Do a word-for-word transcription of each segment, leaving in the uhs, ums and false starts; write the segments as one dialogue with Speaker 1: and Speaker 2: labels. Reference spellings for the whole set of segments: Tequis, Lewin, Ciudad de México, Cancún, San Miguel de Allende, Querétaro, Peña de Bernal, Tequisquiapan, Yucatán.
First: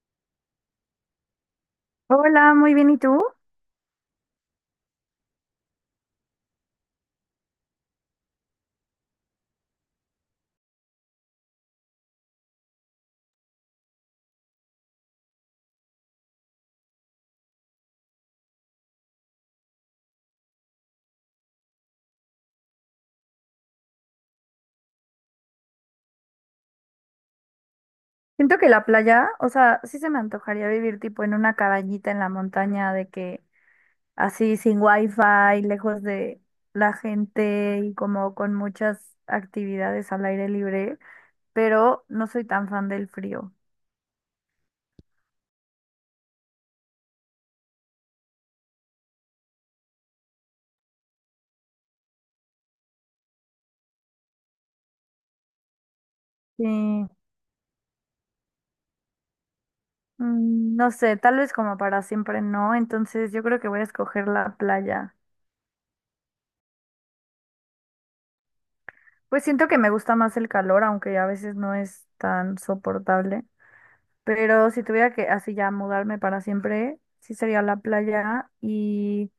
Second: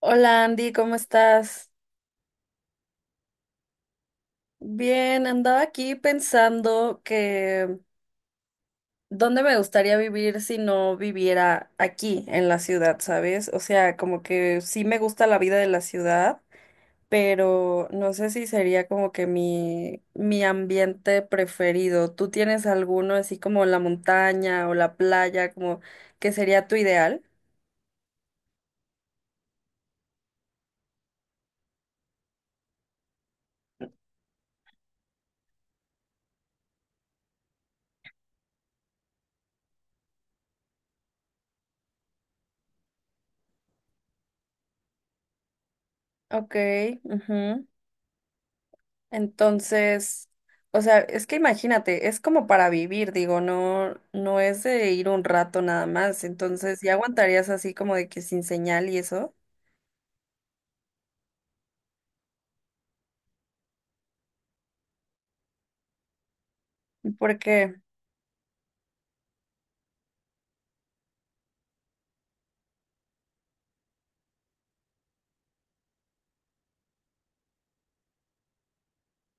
Speaker 1: Hola Andy, ¿cómo estás?
Speaker 2: Hola, muy bien, ¿y tú?
Speaker 1: Bien, andaba aquí pensando que dónde me gustaría vivir si no viviera aquí en la ciudad, ¿sabes? O sea, como que sí me gusta la vida de la ciudad, pero no sé si sería como que mi mi ambiente preferido. ¿Tú tienes alguno así como la montaña o la playa, como que sería tu ideal?
Speaker 2: Siento que la playa, o sea, sí se me antojaría vivir tipo en una cabañita en la montaña, de que así sin wifi, lejos de la gente y como con muchas actividades al aire libre, pero no soy tan fan del frío.
Speaker 1: Ok, ujú. Entonces, o sea, es que imagínate, es como para vivir, digo, no, no es de ir un rato nada más.
Speaker 2: Sí,
Speaker 1: Entonces, ¿ya aguantarías así como de que sin señal y eso?
Speaker 2: mm, no sé, tal vez como para siempre no, entonces yo creo que voy a escoger la playa.
Speaker 1: ¿Por qué?
Speaker 2: Pues siento que me gusta más el calor, aunque a veces no es tan soportable. Pero si tuviera que así ya mudarme para siempre, sí sería la playa y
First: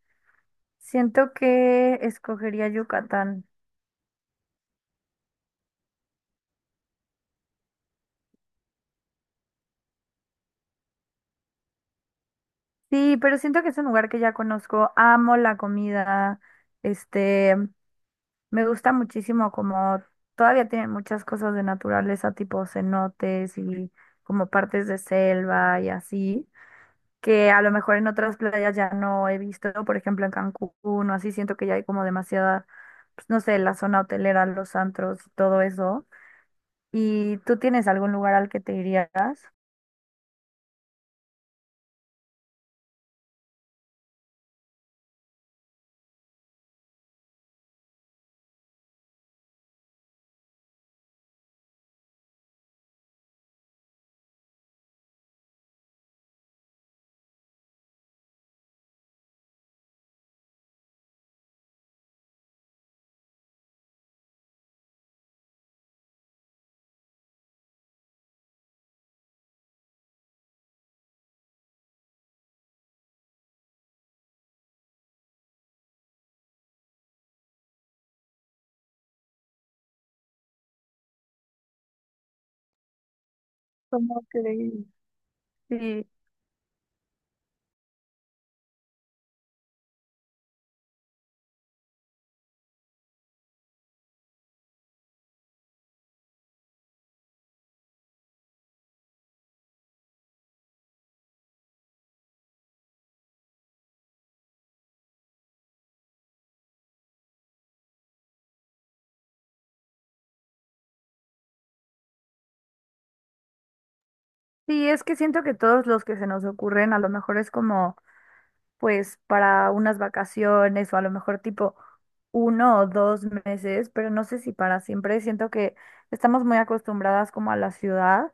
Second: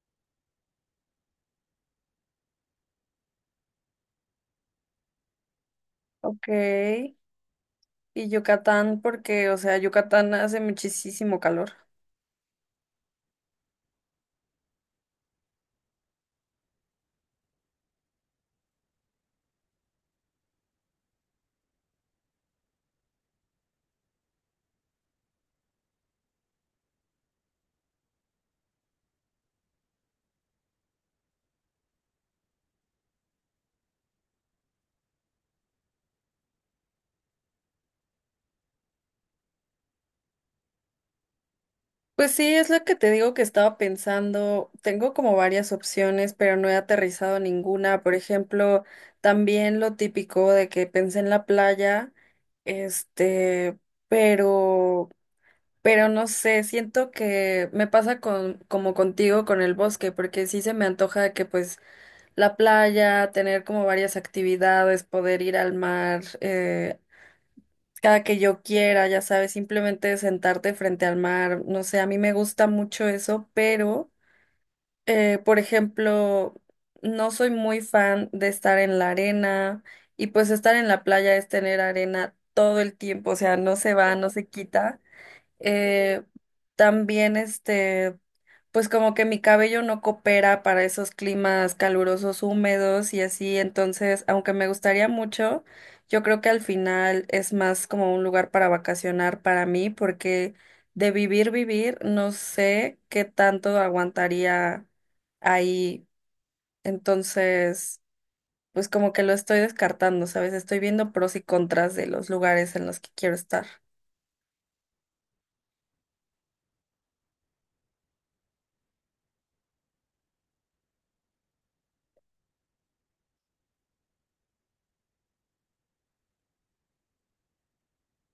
Speaker 2: siento que escogería Yucatán.
Speaker 1: Ok. Y Yucatán, porque, o sea, Yucatán hace muchísimo calor.
Speaker 2: Sí, pero siento que es un lugar que ya conozco, amo la comida, este, me gusta muchísimo como todavía tienen muchas cosas de naturaleza, tipo cenotes y como partes de selva y así, que a lo mejor en otras playas ya no he visto. Por ejemplo en Cancún o así, siento que ya hay como demasiada, pues, no sé, la zona hotelera, los antros, todo eso. ¿Y tú tienes algún lugar al que te irías?
Speaker 1: Pues sí, es lo que te digo que estaba pensando. Tengo como varias opciones, pero no he aterrizado ninguna. Por ejemplo, también lo típico de que pensé en la playa, este, pero Pero no sé, siento que me pasa con, como contigo con el bosque, porque sí se me antoja que pues la playa, tener como varias actividades, poder ir al mar eh, cada que yo quiera, ya sabes, simplemente sentarte frente al mar, no sé, a mí me gusta mucho eso, pero eh, por ejemplo, no soy muy fan de estar en la arena y pues estar en la playa es tener arena todo el tiempo, o sea, no se va,
Speaker 2: ¿Cómo
Speaker 1: no se
Speaker 2: creí?
Speaker 1: quita.
Speaker 2: Sí,
Speaker 1: Eh, también este, pues como que mi cabello no coopera para esos climas calurosos, húmedos y así, entonces, aunque me gustaría mucho, yo creo que al final es más como un lugar para vacacionar para mí, porque de vivir, vivir, no sé qué tanto aguantaría ahí, entonces, pues como que lo estoy descartando, ¿sabes? Estoy viendo pros y contras de los lugares en los que quiero estar.
Speaker 2: sí, es que siento que todos los que se nos ocurren a lo mejor es como, pues, para unas vacaciones o a lo mejor tipo uno o dos meses, pero no sé si para siempre. Siento que estamos muy acostumbradas como a la ciudad.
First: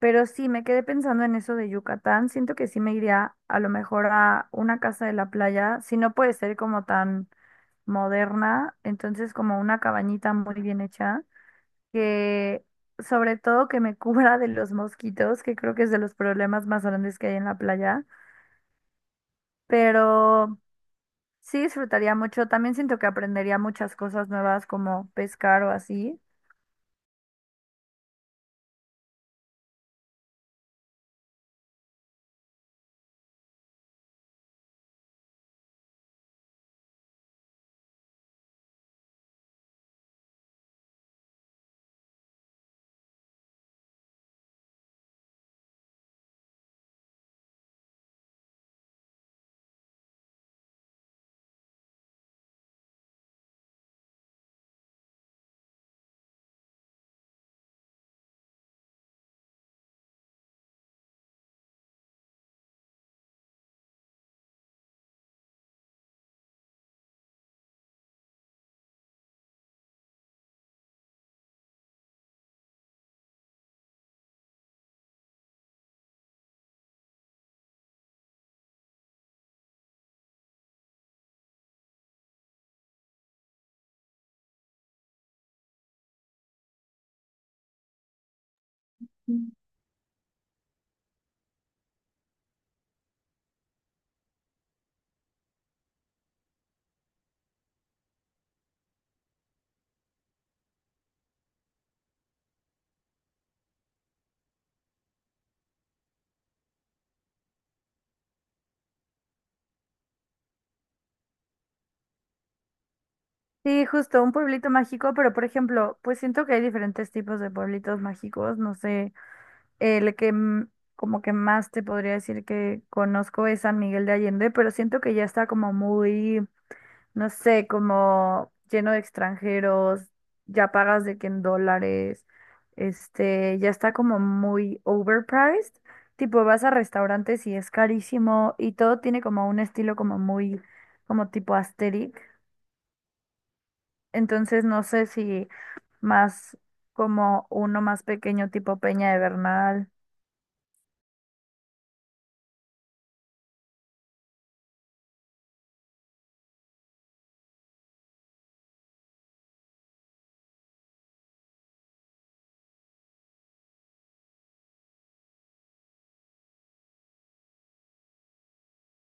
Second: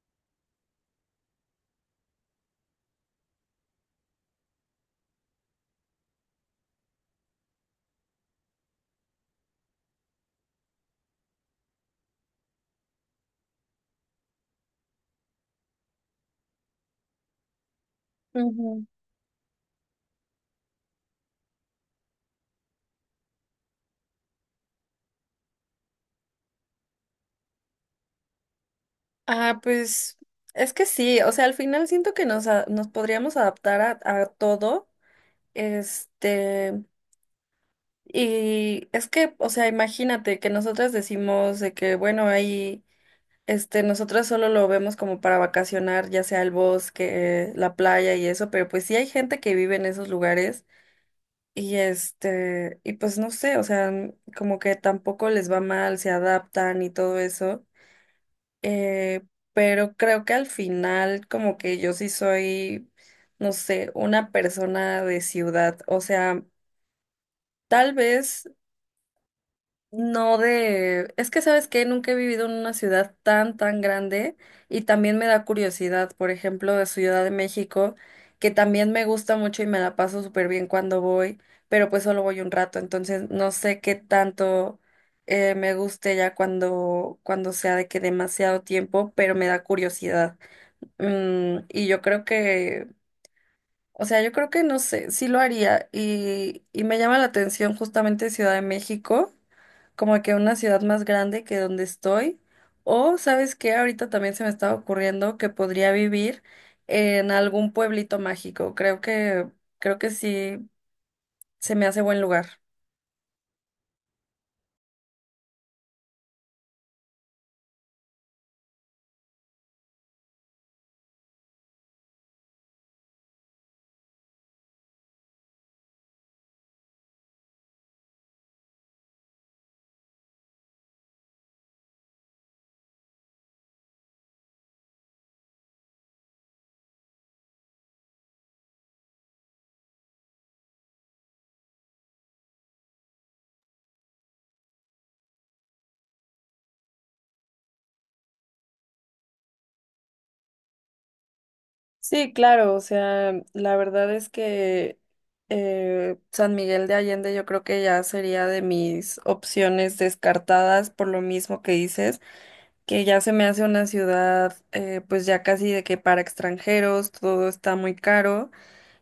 Speaker 2: Pero sí, me quedé pensando en eso de Yucatán. Siento que sí me iría a lo mejor a una casa de la playa, si no puede ser como tan moderna, entonces como una cabañita muy bien hecha, que sobre todo que me cubra de los mosquitos, que creo que es de los problemas más grandes que hay en la playa,
Speaker 1: Ujú.
Speaker 2: pero sí disfrutaría mucho. También siento que aprendería muchas cosas nuevas como pescar o así.
Speaker 1: Ah, pues es que sí, o sea, al final siento que nos, a- nos podríamos adaptar a, a todo, este, y es que, o sea, imagínate que nosotras decimos de que, bueno, ahí, este, nosotras solo lo vemos como para vacacionar, ya sea el bosque, la playa y eso, pero pues sí hay gente que vive en esos lugares y este, y pues no sé, o sea, como que tampoco les va mal, se adaptan y todo eso. Eh, pero creo que al final como que yo sí soy, no sé, una persona de ciudad. O sea, tal vez no de... Es que, ¿sabes qué? Nunca he vivido en una ciudad tan, tan grande y también me da curiosidad, por ejemplo, de Ciudad de México, que también me gusta mucho y me la paso súper bien cuando voy, pero pues solo voy un rato, entonces no sé qué tanto eh, me guste ya cuando, cuando sea de que demasiado tiempo, pero me da curiosidad. Mm, y yo creo que, o sea, yo creo que no sé, sí lo haría. Y, y me llama la atención justamente Ciudad de México, como que una ciudad más grande que donde estoy. O, ¿sabes qué? Ahorita también se me estaba ocurriendo que podría vivir en algún pueblito mágico. Creo que, creo que sí se me hace buen lugar.
Speaker 2: Sí, justo, un pueblito mágico, pero por ejemplo, pues siento que hay diferentes tipos de pueblitos mágicos, no sé, el que mm, como que más te podría decir que conozco es San Miguel de Allende, pero siento que ya está como muy, no sé, como lleno de extranjeros, ya pagas de que en dólares, este, ya está como muy overpriced, tipo vas a restaurantes y es carísimo y todo tiene como un estilo como muy, como tipo asteric, entonces no sé si más como uno más pequeño tipo Peña de Bernal.
Speaker 1: Sí, claro, o sea, la verdad es que eh, San Miguel de Allende yo creo que ya sería de mis opciones descartadas por lo mismo que dices, que ya se me hace una ciudad eh, pues ya casi de que para extranjeros todo está muy caro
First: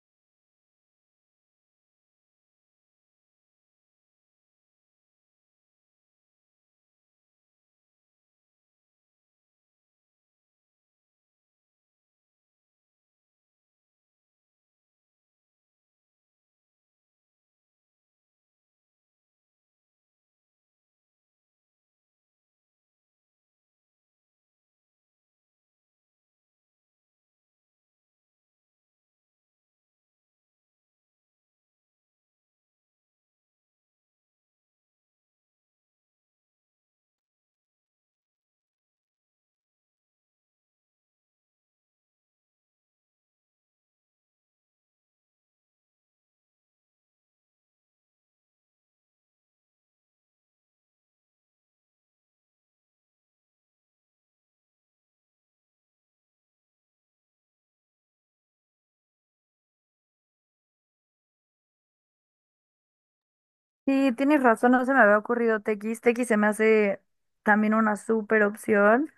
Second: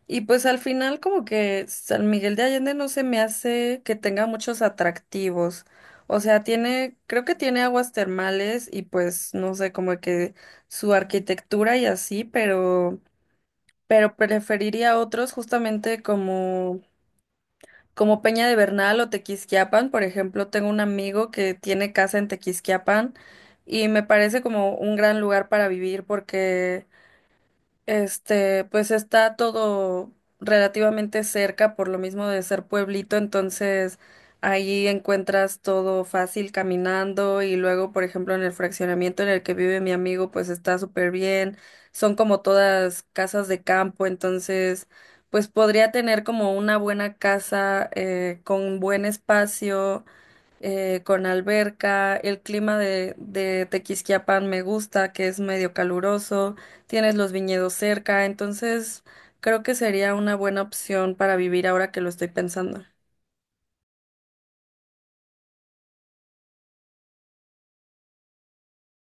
Speaker 1: y pues al final como que San Miguel de Allende no se me hace que tenga muchos atractivos, o sea, tiene, creo que tiene aguas termales y pues no sé, como que su arquitectura y así, pero pero preferiría otros justamente como, como Peña de Bernal o Tequisquiapan. Por ejemplo, tengo un amigo que tiene casa en Tequisquiapan y me parece como un gran lugar para vivir porque este, pues está todo relativamente cerca por lo mismo de ser pueblito, entonces ahí encuentras todo fácil caminando y luego, por ejemplo, en el fraccionamiento en el que vive mi amigo, pues está súper bien. Son como todas casas de campo, entonces pues podría tener como una buena casa eh, con buen espacio eh, con alberca. El clima de, de Tequisquiapan me gusta, que es medio caluroso. Tienes los viñedos cerca, entonces creo que sería una buena opción para vivir ahora que lo estoy pensando.
Speaker 2: Sí, tienes razón, no se me había ocurrido T X. T X se me hace también una súper opción.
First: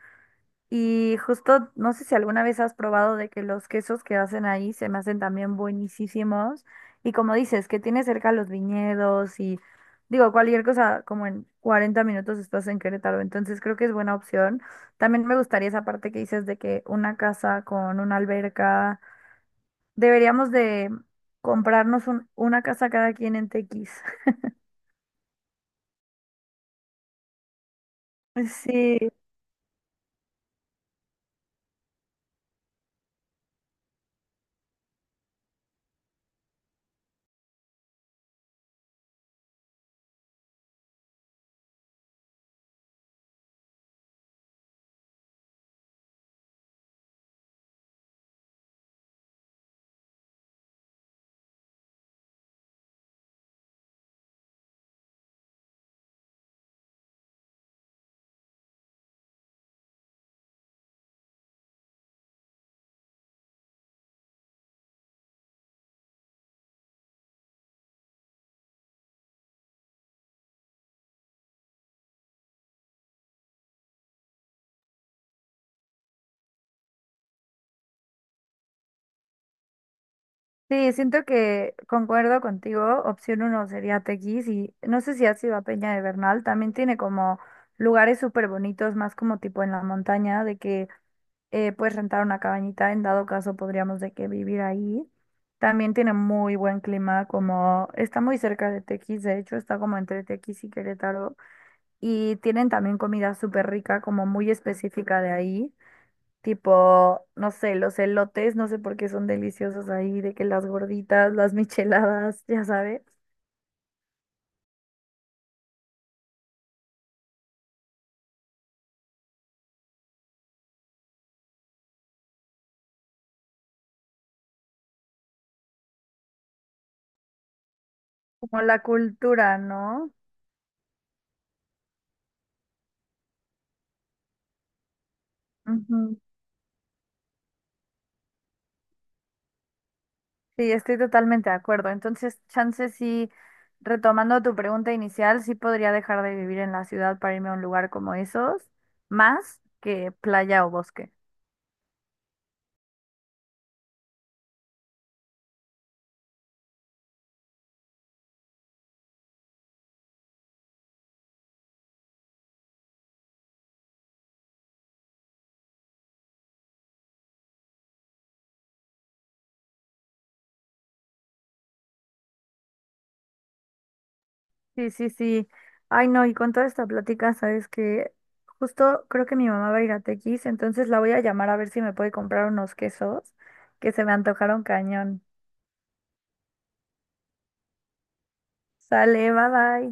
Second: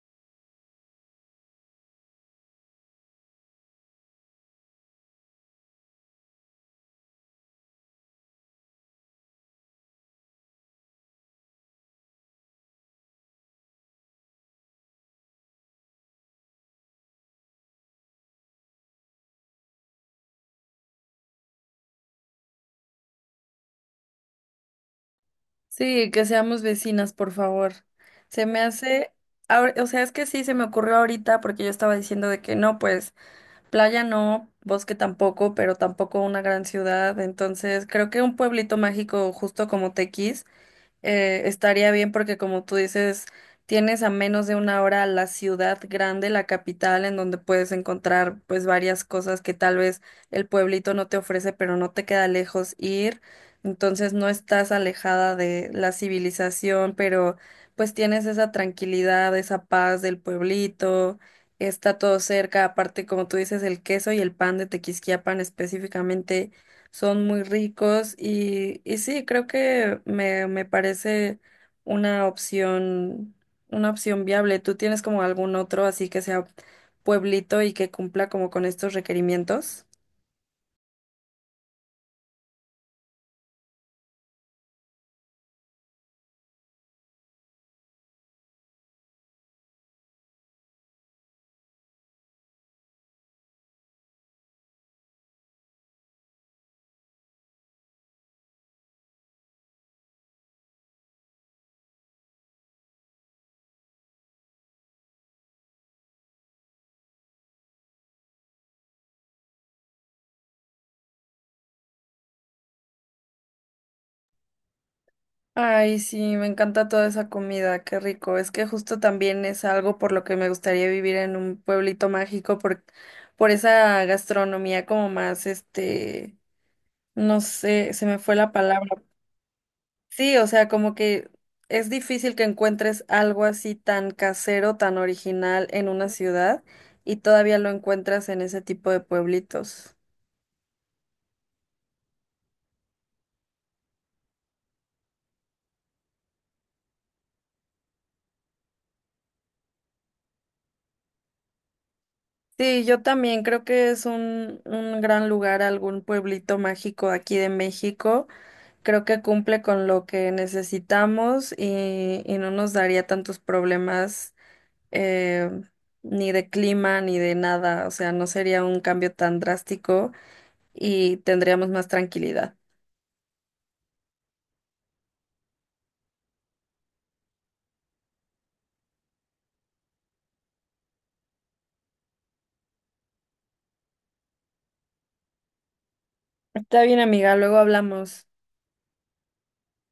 Speaker 2: Y justo, no sé si alguna vez has probado de que los quesos que hacen ahí se me hacen también buenísimos. Y como dices, que tiene cerca los viñedos y digo, cualquier cosa, como en cuarenta minutos estás en Querétaro. Entonces creo que es buena opción. También me gustaría esa parte que dices de que una casa con una alberca. Deberíamos de comprarnos un- una casa cada quien en Tequis.
Speaker 1: Sí, que seamos vecinas, por favor. Se me
Speaker 2: Sí,
Speaker 1: hace, ahor- o sea, es que sí, se me ocurrió ahorita porque yo estaba diciendo de que no, pues playa no, bosque tampoco, pero tampoco una gran ciudad. Entonces creo que un pueblito mágico justo como Tequis eh, estaría bien porque como tú dices, tienes a menos de una hora la ciudad grande, la capital, en donde puedes encontrar pues varias cosas que tal vez el pueblito no te ofrece, pero no te queda lejos ir. Entonces no estás alejada de la civilización, pero pues tienes esa tranquilidad, esa paz del pueblito, está todo cerca, aparte como tú dices, el queso y el pan de Tequisquiapan específicamente son muy ricos y, y sí, creo que me, me parece una opción, una opción viable. ¿Tú tienes como algún otro así que sea pueblito y que cumpla como con estos requerimientos?
Speaker 2: sí, siento que concuerdo contigo. Opción uno sería Tequis y no sé si has ido a Peña de Bernal. También tiene como lugares súper bonitos, más como tipo en la montaña, de que eh, puedes rentar una cabañita. En dado caso, podríamos de que vivir ahí. También tiene muy buen clima, como está muy cerca de Tequis. De hecho, está como entre Tequis y Querétaro. Y tienen también comida súper rica, como muy específica de ahí. Tipo, no sé, los elotes, no sé por qué son deliciosos ahí, de que las gorditas, las micheladas, ya sabes.
Speaker 1: Ay, sí, me encanta toda esa comida, qué rico. Es que justo también es algo por lo que me gustaría vivir en un pueblito mágico por, por esa gastronomía como más, este, no sé, se me fue la
Speaker 2: Como la
Speaker 1: palabra.
Speaker 2: cultura, ¿no?
Speaker 1: Sí, o sea, como que es difícil que encuentres algo así tan casero, tan original en una
Speaker 2: Ujú.
Speaker 1: ciudad y todavía lo encuentras en ese tipo de pueblitos.
Speaker 2: Sí, estoy totalmente de acuerdo. Entonces, chance sí, retomando tu pregunta inicial, sí podría dejar de vivir en la ciudad para irme a un lugar como esos, más que playa o bosque.
Speaker 1: Sí, yo también creo que es un, un gran lugar, algún pueblito mágico aquí de México. Creo que cumple con lo que necesitamos y, y no nos daría tantos problemas eh, ni de clima ni de nada. O sea, no sería un cambio tan drástico y tendríamos más tranquilidad.
Speaker 2: Sí, sí, sí. Ay, no, y con toda esta plática, sabes que justo creo que mi mamá va a ir a Tequis, entonces la voy a llamar a ver si me puede comprar unos quesos que se me antojaron cañón.
Speaker 1: Está bien, amiga, luego hablamos.
Speaker 2: Sale, bye bye.